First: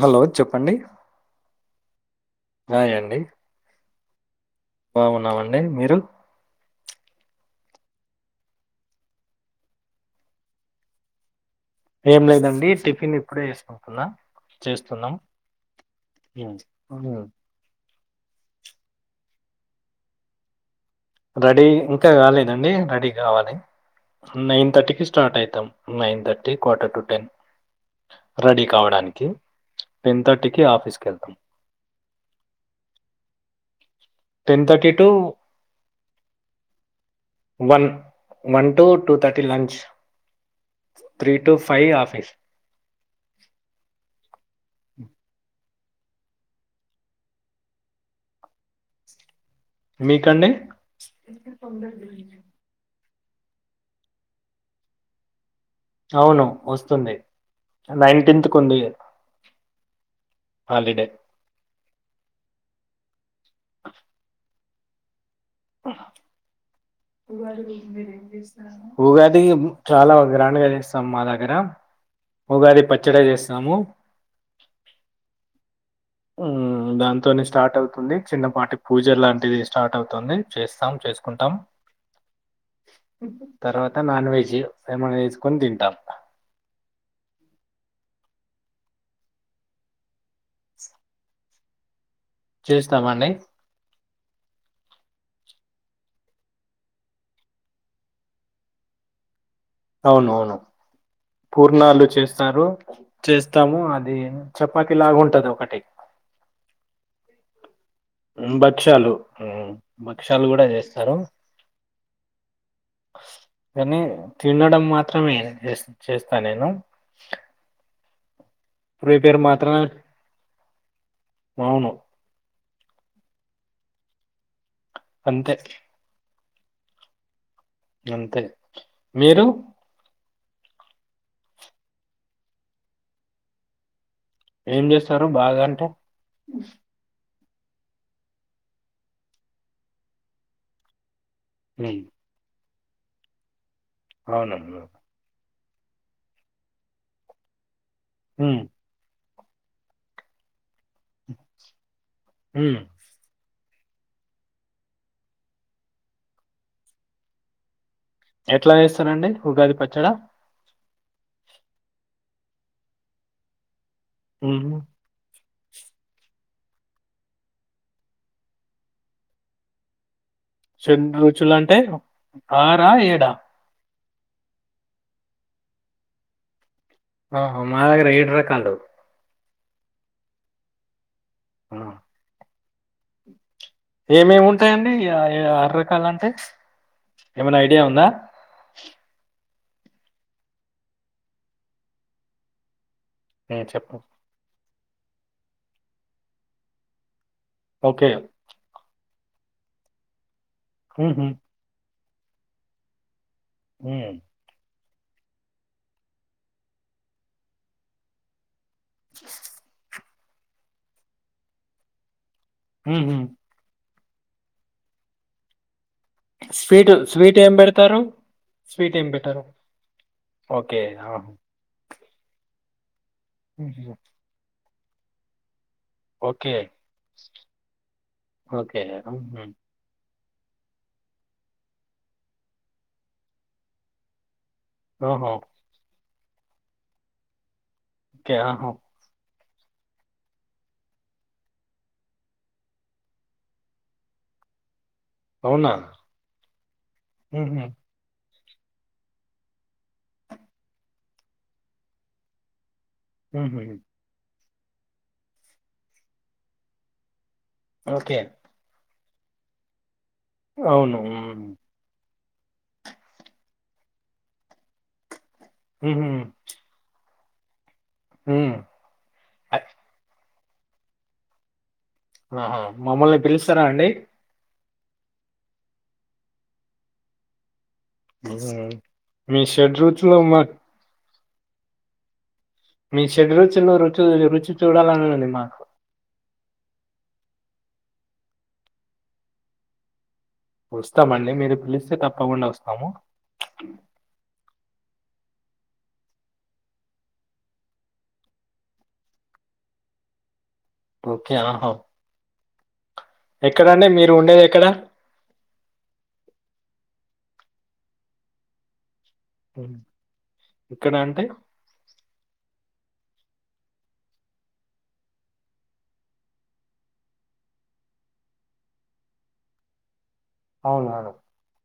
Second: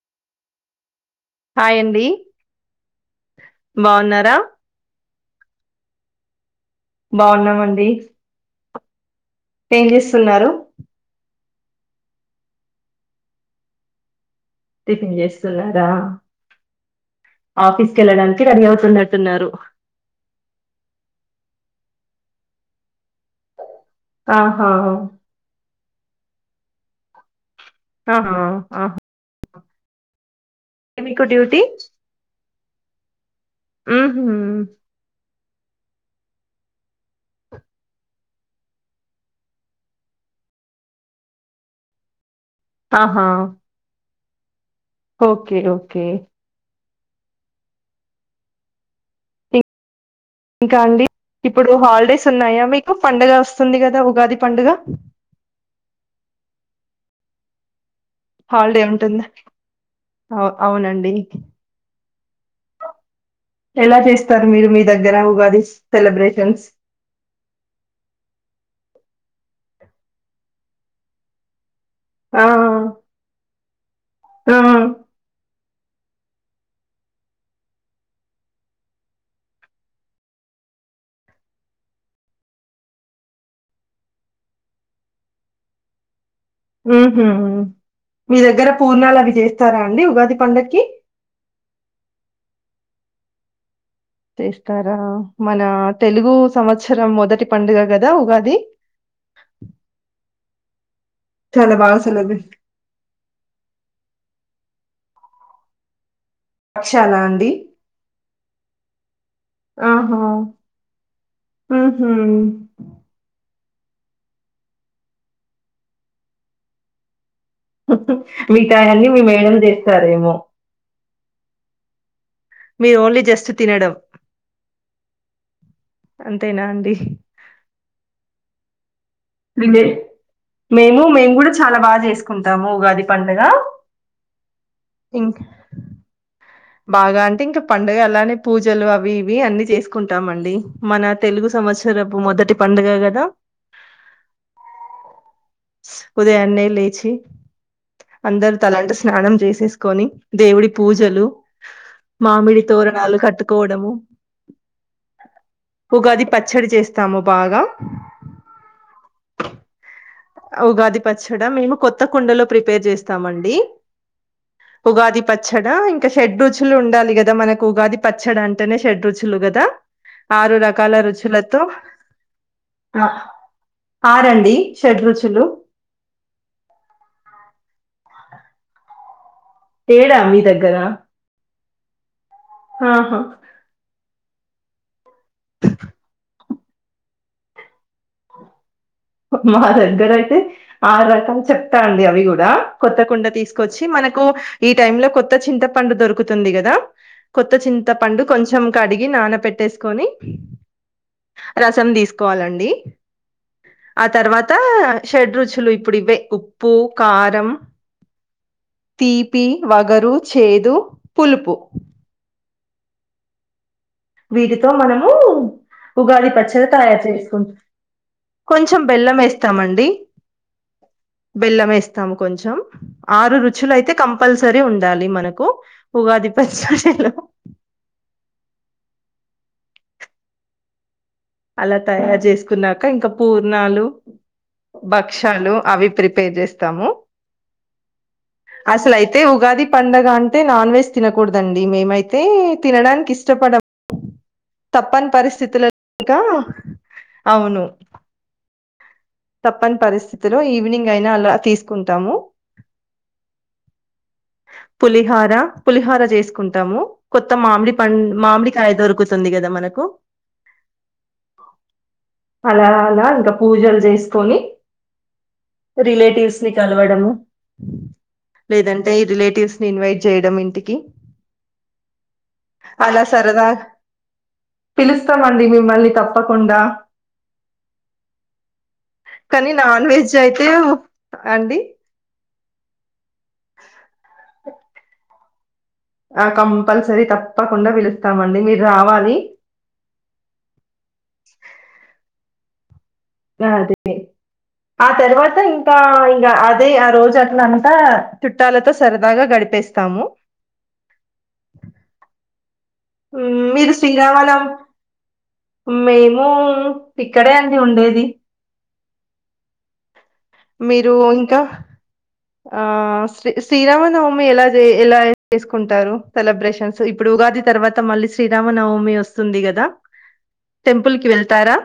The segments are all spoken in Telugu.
హలో చెప్పండి హాయండి ఆ ఏండి అద [unintelligible] బావున్నామండి మీరు బావున్నామండి ఏం చేస్తున్నారు ఏం లేదండి టిఫిన్ ఇప్పుడే వేసుకుంటున్నా టిఫిన్ చేస్తున్నారా ఉమ్. ఉమ్. ఆఫీస్ క వెళ్ళడానికి రెడీ అవుతున్నట్టున్నారు రెడీ ఇంకా కాలేదండి రెడీ కావాలి నైన్ ఆహా థర్టీకిి స్టార్ట్ అయితాం nine thirty quarter to ten ఆహా రెడీ కావడానికి టెన్ థర్టీ మికు డ్యూటీ మ్ హుమ్ ten thirty to one one to two thirty lunch three to five office ఆహా ఓకే ఓకే మీకండి ఇంకా అండి ఇప్పుడు హాలిడేస్ ఉన్నాయా మీకు పండుగ వస్తుంది కదా ఉగాది పండుగ అవును వస్తున్నా య్ హాలిడే ఉంటుంది అ హాలిడే అవునండి ఎలా చేస్తారు మీరు మీ దగ్గర ఉగాద్ ఉగాది ఇంమ్ చాలా ఉంది గ్రాండ్ గా చేస్తాం మా దగ్గర ఆ ఉగాది పచ్చడే చెస్ నమో ఆ ఆ దాన్ తోనే స్టార్ట్ అవుతుంది చిన్నపాటి పూజ లాంటిది స్టార్ట్ అవుతుంది చేస్తాం చేసుకుంటాం తర్వాత నాన్ వెజ్ ఏమన్నా చేసుకొని తింటాం ఉ హు మీ దగ్గర పూర్ణాలు అవి చేస్తారా అండి ఉగాది పండక్కి చేస్తాము అండి చేస్తారా మన తెలుగు సంవత్సరం మొదటి పండుగ కదా ఉగాది అవును అవును చాలా బాగా పూర్ణాలు సెలబ్రేట్ చేస్తారు చేస్తాము అది చెప్ పతి లాగ ఉంటది ఒకటి అక్షల అండి ఉ బచ్చలు ఉ ఆహా భక్షాలు కూడా చేస్తారు మ్హూ. గనీ తినడం మాత్రమే చేస్తా నేను మీగతయన్ని మీ ప్రిపేర్ మేడం మాత్రమే చేస్తారేమో అవును మీరు ఓన్లీ జస్ట్ తినడం అంతే అంతేనా అండి అంతే మీరు రిలే- మేము మేము కూడా చాలా బాగా చేసుకుంటాము ఉగాది పండగ ఏం చేస్తారు బాగా అంటే బాగా అంటే ఇంకా పండుగ అలానే పూజలు అవి ఇవి అన్ని చేసుకుంటాం అండి మన తెలుగు హ్మ్ సమాచారపు మొదటి పండుగ కదా అవును అమ్మ ఉదయానే లేచి అందరు హ్మ్. తలాంటు స్నానం జేసి చేసుకొని దేవుడి పూజలు మామిడి హ్మ్. తోరణాలు కట్కు గోడము ఉగాది పచ్చడి చేస్తాము బాగా ఎట్లా చేస్తారండి ఉగాది పచ్చడా ఉగాది పచ్చడి మేము కొత్త కొండలో ప్రిపేర్ చేస్తామండి హుహు. ఉగాదిపత్ పచ్చడా ఇంకా షెడ్ రుచులు ఉండాలి గదా మనకు ఉగాది పచ్చడి అంటేనే షెడ్ రుచులు కదా ఆరు రకాల షడ్రుచులు రుచులతో అంటే ఆరా ఏడా ఆరండి షడ్రుచులు ఆహా! మా దగ్గర రకాలు. ఏడా మీ దగ్గర అ ఆహా ఏమేమి ఉంటాయండి ఆరు రకాల అంటే ఏమైనా ఐడియా ఉందా మా దగ్గర అయితే ఆరు రకాలు చెప్తా అండి అవి కూడా కొత్త కుండ హ్మ్. తీసుకొచ్చి చెప్పు. మనకు ఈ ఈ టైం లో కొత్త చింత పండు దొరుకుతుంది కదా కొత్త చింత ఓకే. పండు కొంచెం కడి కడిగి నాన పెట్టేసుకొని హుహు. రసం తీసుకు కోవాలండి ఆ హ్మ్. తర్వాత షడ్ రుచులు ఇప్పుడు ఇవే ఉప్పు కారం తీపి వగరు చేదు పులుపు ఊహు వీటితో మనము ఉగాది పచ్చడి స్వీటు తయారు స్వీట్ చేసుకుం ఏం పెడతారు? కొంచెం స్వీట్ ఏం బెల్లం పెట్టరు? వేస్తామండి ఓకే. ఆహా! బెల్లం వేస్ పెడతాము కొంచెం ఆరు రుచులు అయితే హుహు. కంపల్సరీ ఉం ఉండాలి మనకు ఉగాది ఓకే. పచ్చడిలో [inaudible] అలా తయారు చేసుకున్నాక ఇంకా పూర్ణాలు ఓహో! భక్షాలు అవి ప్రిపె పే చేస్తాము ఓకే. ఆహా! అసలయితే ఉ ఉగాది పండగ అంటే నాన్ వెజ్ తినకూడదండి మేమైతే తినడానికి ఇష్టపడము తప్పని అవునా? పరిస్థితలలో ఇంకా అవును ఉహూ. తప్పని పరిస్థితిలలొ ఈవినింగ్ అయినా అలా తీసుకుంటాము ఉహు పులిహార పులిహార చేసుకుంటాము మామిడి పండ్లు ఓకే. మామిడి కాయ వస్తుందిగద మనకు అవును. హ్మ్. అలా అలా ఇంకా పూజలు చేస్త కోని హుహు. రిలేటివ్స్ని కలవడము. హ్మ్. లేదంటే ఈ రిలేటివ్స్ అ ని ఇన్వైట్ చేయడం ఇన్ ఇంటికి ఆహా అలా మమ్మల్ని సరదా పిలుస్తారా అండి. పిలుస్తామండి మిమ్మల్ని తప్పకుండా ఆ కానీ నాన్ వెజ్ అయితే అండి. మీ షడ్రుచులో రుచు రుచి చూడాలనుంది మాకు ఆ కంపల్సరీ తప్పకుండా పిలుస్తామండి మీరు రావాలి. వస్తామండి. మీరు పిలిస్తే తప్పకుండా వస్తాము. ఆ అదే ఆ తర్వాత ఇంకా ఇంకా అదే ఆ రోజు అట్లాంతా చుట్టాలతో సరదాగా గడిపేస్తాము. ఓకే ఆ హౌ మీరు శ్రీరావలం ఉండేదెక్కడ? మేము ఇక్కడే అండి ఉండేది. హ మీరూ ఇంక ఆ శ్రీ శ్రీరామనవమి ఎలా చె ఎలా చేసుకుంటారు సెలబ్రేషన్స్ ఇప్పుడు ఉగాది తర్వాత మళ్ళీ శ్రీరామనవమి వస్తుంది కదా టెంపుల్ కి అవునవును. వెళ్తారా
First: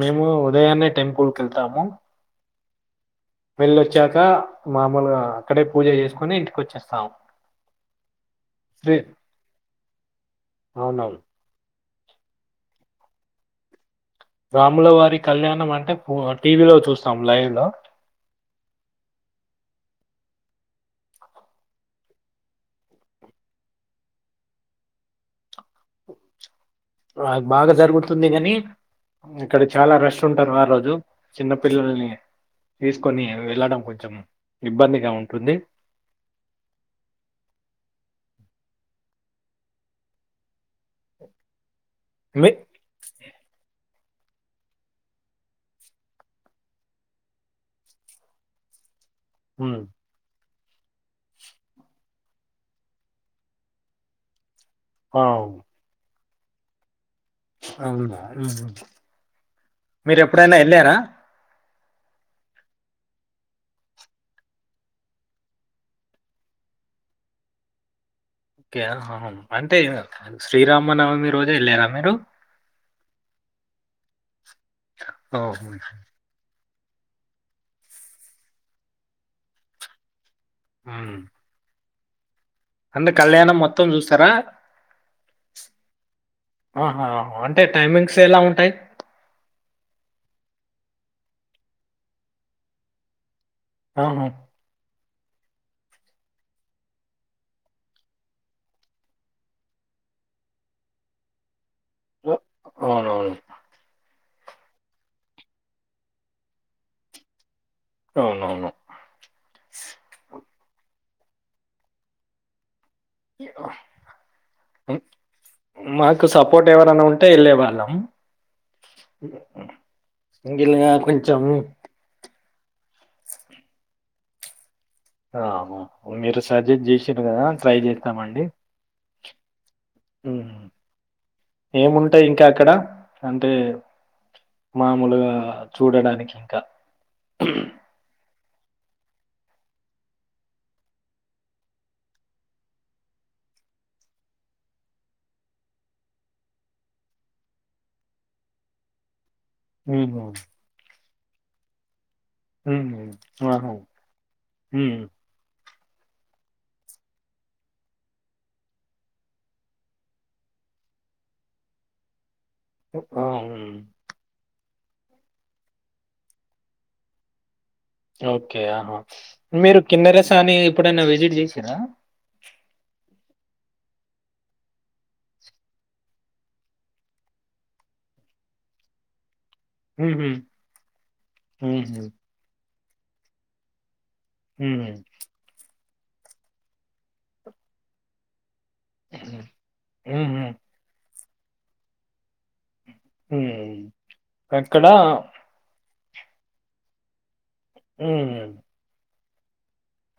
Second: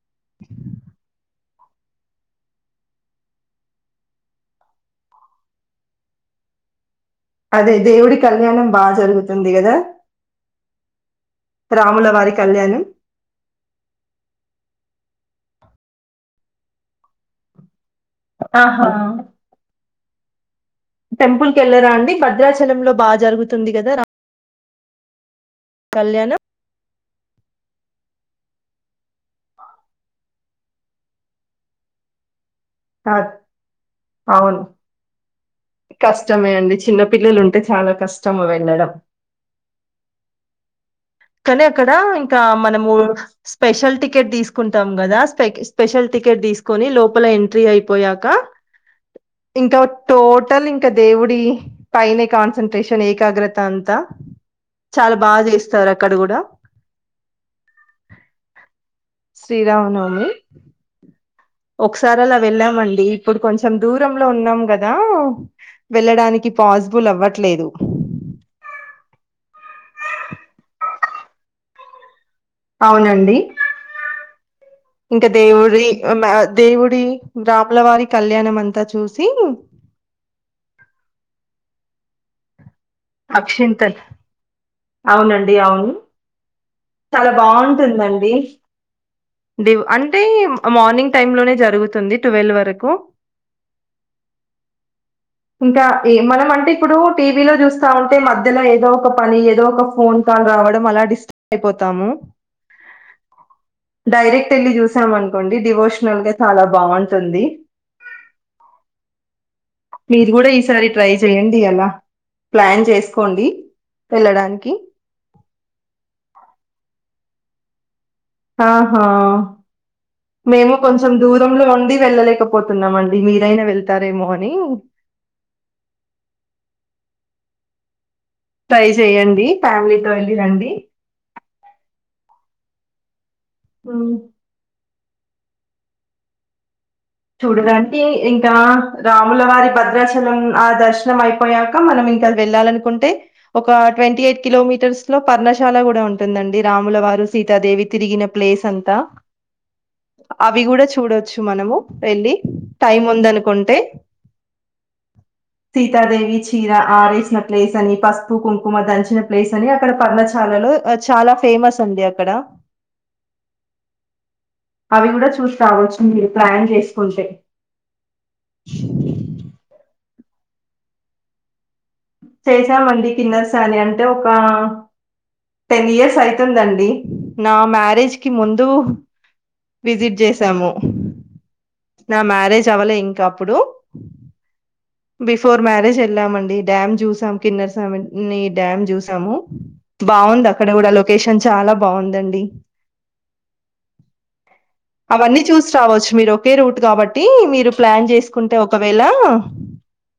మేము ఉదయాన్నే టెంపుల్ కెళ్తాము. వెల్లోచ్చాక మామూలుగా అక్కడే పూజ చేసుకుని ఇంటికి వచ్చేస్తాం. అదే దేవుడి కళ్యాణం బాజరుగుతుంది కదా అవునవును. రాముల వారి కళ్యాణం. రాముల వారి కళ్యాణం అంటే బొ టీవీలో చూస్తాం లైవ్లో ఆహా టెంపుల్కీ ఎళ్ళరా అండి భద్రాచలం లో బాజరుగుతుంది కదా రా ముల కళ్యాణం. అది బాగా జరుగుతుంది కని అక్కడ చాలా రష్ ఉంటరు ఆ రోజు చిన్నపిల్లల్ని ఆ తీసుకొని వెళ్ళడం కొంచెం ఇబ్బందిగా ఉంటుంది. కష్టమేఅండి చిన్న పిల్లలు ఉంటే చాలా కష్టం వెళ్ళడం కానీ అక్కడ ఇంకా మీ మనము స్పెషల్ టిక్ కెట్ తీసుకుంటాం కదా స్పెకి స్పెషల్ టికెట్ తీసుకొని లోపల ఎంట్రీ ఐయిపోయాక ఉమ్, ఇంకావ్ టోట్ టల్ ఇంక దేవుడి పైనె కాన్సంట్రేషన్ ఏకాగ్రత అంతా చాల ఆ, బాచేస్తారు అక్కడ కూడా అవునా మీరెప్పుడైనా ఎళ్ళారా ఒకసారాల వెళ్ళామండి ఇప్పుడు కొంచెం దూరంలో ఉన్నాం కదా వెళ్లడానికి పాజ్బుల్ అవ్వట్లేదు కె అంటే శ్రీరామనవమి రోజే ఎళ్ళారా మీరు అవునండి ఇంక ఓహో. దేవుడి ఒమాత్ దేవుడి రాపులవారి కళ్యాణం అంతా చూసి ఆ మొత్తం అక్షింతల్ చూస్తారా అవునండి అవును ఆహా. చాలా అంటే బావుంటుంది టైమింగ్స్ అండీ ఎలా ఉంటాయి దేవ్ అంటే మార్నింగ్ టైం లోనే జరుగుతుంది టువెల్ వరకు ఆహా ఇంకా ఈ మనం అంటే ఇప్పుడు టీవీలో చూసి అంటే మధ్యలో ఏదో ఒక పని ఏదో ఒక ఫోన్ కాల్ రావడం అలా డిస్టర్బ్ అయిపోతుంది తాము అవునవును డైరెక్ట్ వెళ్ళి చూసాం అనుకోండి డివోషనల్ గా చాలా బాగుంటుంది అవునవును సరి ట్రై చెయడి అలా ప్లాన్ చేసి మాకు సపోర్ట్ ఎవరనా ఉంటే వెళ్ళేవా ళ్ళం ఆహా మేము కొంచెం దూరంలో ఉండి వెళ్ళలేకపో తుంద మండి మీరాయినా వెళ్తారే మనీ నీ ఆ మీరు సజెస్ట్ చేసారు కదా ట్రై చేస ట్రై చెయ్యండి డీ ఫ్యామిలీతో హ్మ్ వెళ్ళిరండి ఏముంటాయి ఇంకా అక్కడ అంటే మా మాములుగా చూడడానికి ఇంకా చూడాలా అంటే ఇంకా ఇంకా రాములవారి భద్రాచలం ఆ దర్శనం అయిపోయాక మనం ఇంకా వెళ్ళాలనుకుంటే ఒక ట్వంటీ ఎయిట్ కిలోమీటర్స్ లో పర్ణశాల కూడా ఉంటుందండి రాములవారు సీతాదేవి తిరిగిన ప్లేస్ అంతా హ్మ్ అవి కూడా చూడొచ్చు మనము వెళ్ళి హ్మ్ టైం ఆహా! ఉందనుకుంటే హ్మ్ సీతాదేవి చీర ఆరేసిన ప్లేస్ అని పసుపు కుంకుమ దంచిన ప్లేస్ అని అక్కడ పర్ణశాలలో చాలా ఫేమస్ అండి అక్కడ ఆ ఉమ్ అవి కూడా చూసి రావచ్చు మీరు ప్లాన్ చేసి కొంటె ఓకే మీరు కిన్నరసాని ఏప్పుడైనా విజిట్ చేసారా చేసామండి కిన్నెరసాని అంటే ఒక టెన్ ఇయర్స్ అయితుందండి నా మ్యారేజ్ కి ముందు విజిట్ హుహు. చేసాము హుహు. నా మారేజ్ చవలే ఇంకా అప్పుడు హ్మ్. బిఫోర్ మ్యారేజ్ ఏ వెళ్ళామండి డ్యామ్ చూసాం కిన్నెరసాని నీ డ్యామ్ చూసాము హుహు. బాగుంది అక్కడ కూడా లోక్ కేషన్ చాలా బాగుందండి ఉమ్ ఎక్కడ అవన్నీ చూసి రావచ్చు మీరు ఒకే రూట్ కాబట్టి మీరు మీరు ప్లాన్ చేసుకుంటే ఒకవేళ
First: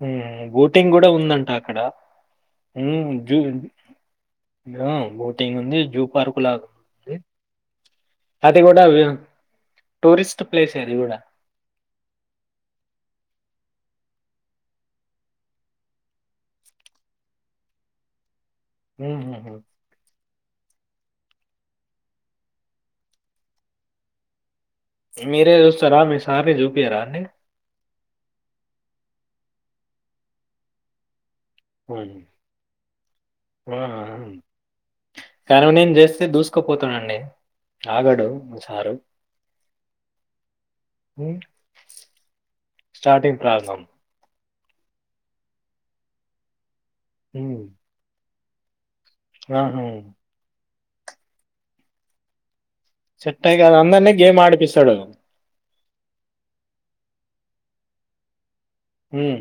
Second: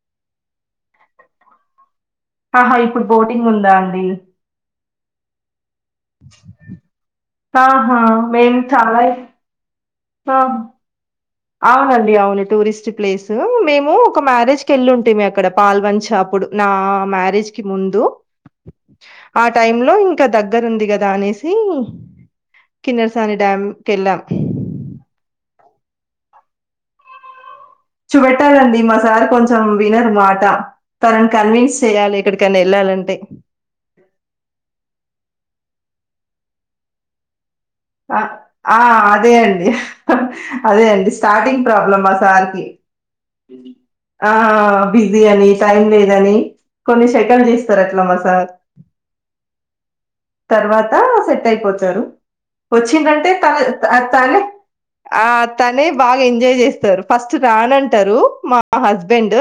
ఉమ్ బోటింగ్ కూడా ఉందంట అక్కడ ఆహా ఇప్పుడు ఉమ్ జు బోటింగ్ ఉందా అండి బోటింగ్ ఉంది జూ పార్క్ లాగుంది ఆహా అది మేము కూడా చాలా వోయినం టూరిస్ట్ ఆ ప్లేస్ అది కూడా అవునండి అవును టూరిస్ట్ ప్లేస్ మేము ఒక మ్యారేజ్ కు వెళ్ళిఉంటిమి అక్కడ పాల్వంచ అప్పుడు నా మ్యారేజ్ కి ముందు ఆ హుహుహు. టైమ్ లో ఇంకా దగ్గర ఉంది కదా దానేసి కిన్నరసాని డ్యాం కి వెళ్ళాం మీరే జుస్తారా మీ సార్ కి జూపియరా అండి చూపెట్టాలండి మా సార్ కొంచెం వినరు మాట తరన్ కన్విన్స్ హ్మ్. చేయాలి ఏక్కడికైనా వెళ్ళాలంటే కరునిన్ చేస్తే దూసుకుపోతాడండి ఆ అదే అండి అదే అండి హ్మ్. స్టార్టింగ్ ప్రాబ్లమ్ మా సార్కి రాగం ఆ బిజీ అని టైం లేదని కొన్ని సెకండ్లు తీస్తారు అట్లా మా సార్ ఆ హమ్ తర్వాత సెట్ అయి పోచ్చారు వచ్చిందంటే సెట్టయి గాదు. తన అందరిని తనే గేమ్ ఆడిపిస్తాడు. ఆ తనే బాగా ఎంజాయ్ చేస్తారు ఫస్ట్ రానంటడి తరు మా మా హస్బెండ్ హ్మ్.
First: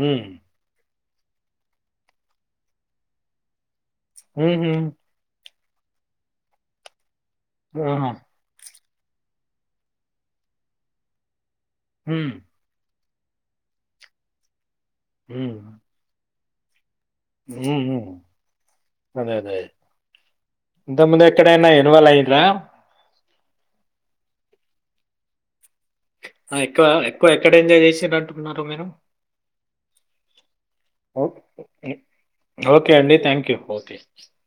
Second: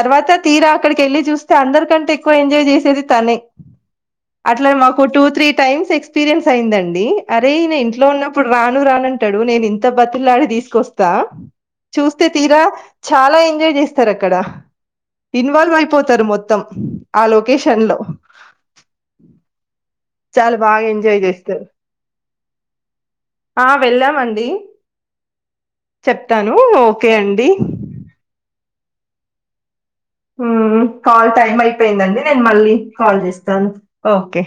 హ్మ్. తీరా అక్కడికి వెళ్ళి చూస్తే అందరికంటే ఎక్కువ ఎంజాయ్ చేసేది తనే అట్లా హుహు. మాకు టూ త్రీ టైమ్స్ ఎక్స్పీరియన్స్ అయిందండి అరే నేను ఇంట్లో ఆహా! ఉన్నప్పుడు రాను రాను అంటాడు నేను ఇంత బతిలాడి తీసుకొస్తా హ్మ్. తీరా చాలా ఎంజాయ్ చేస్తారు అక్కడ హ్మ్. ఇన్వాల్వ్ అయిపోతారు మొత్తం మొత్తం అదే అదే చాలా బాగా ఇంత ఎంజాయ్ ముందు చేస్తారు ఎక్కడనా ఎనువల్ అయిందరా ఆ వెళ్ళామండి చెప్తాను ఎక్కువ ఓకే ఎక్కువ అండి ఎక్కడ ఎంజాయ్ చేసార అంటున్నారు మీరు కాల్ టైమ్ ఓకే అయిపోయిందండి నేను మళ్ళీ ఓకే అండి కాల్ థ్యాంక్ యూ చేస్తాను ఓకే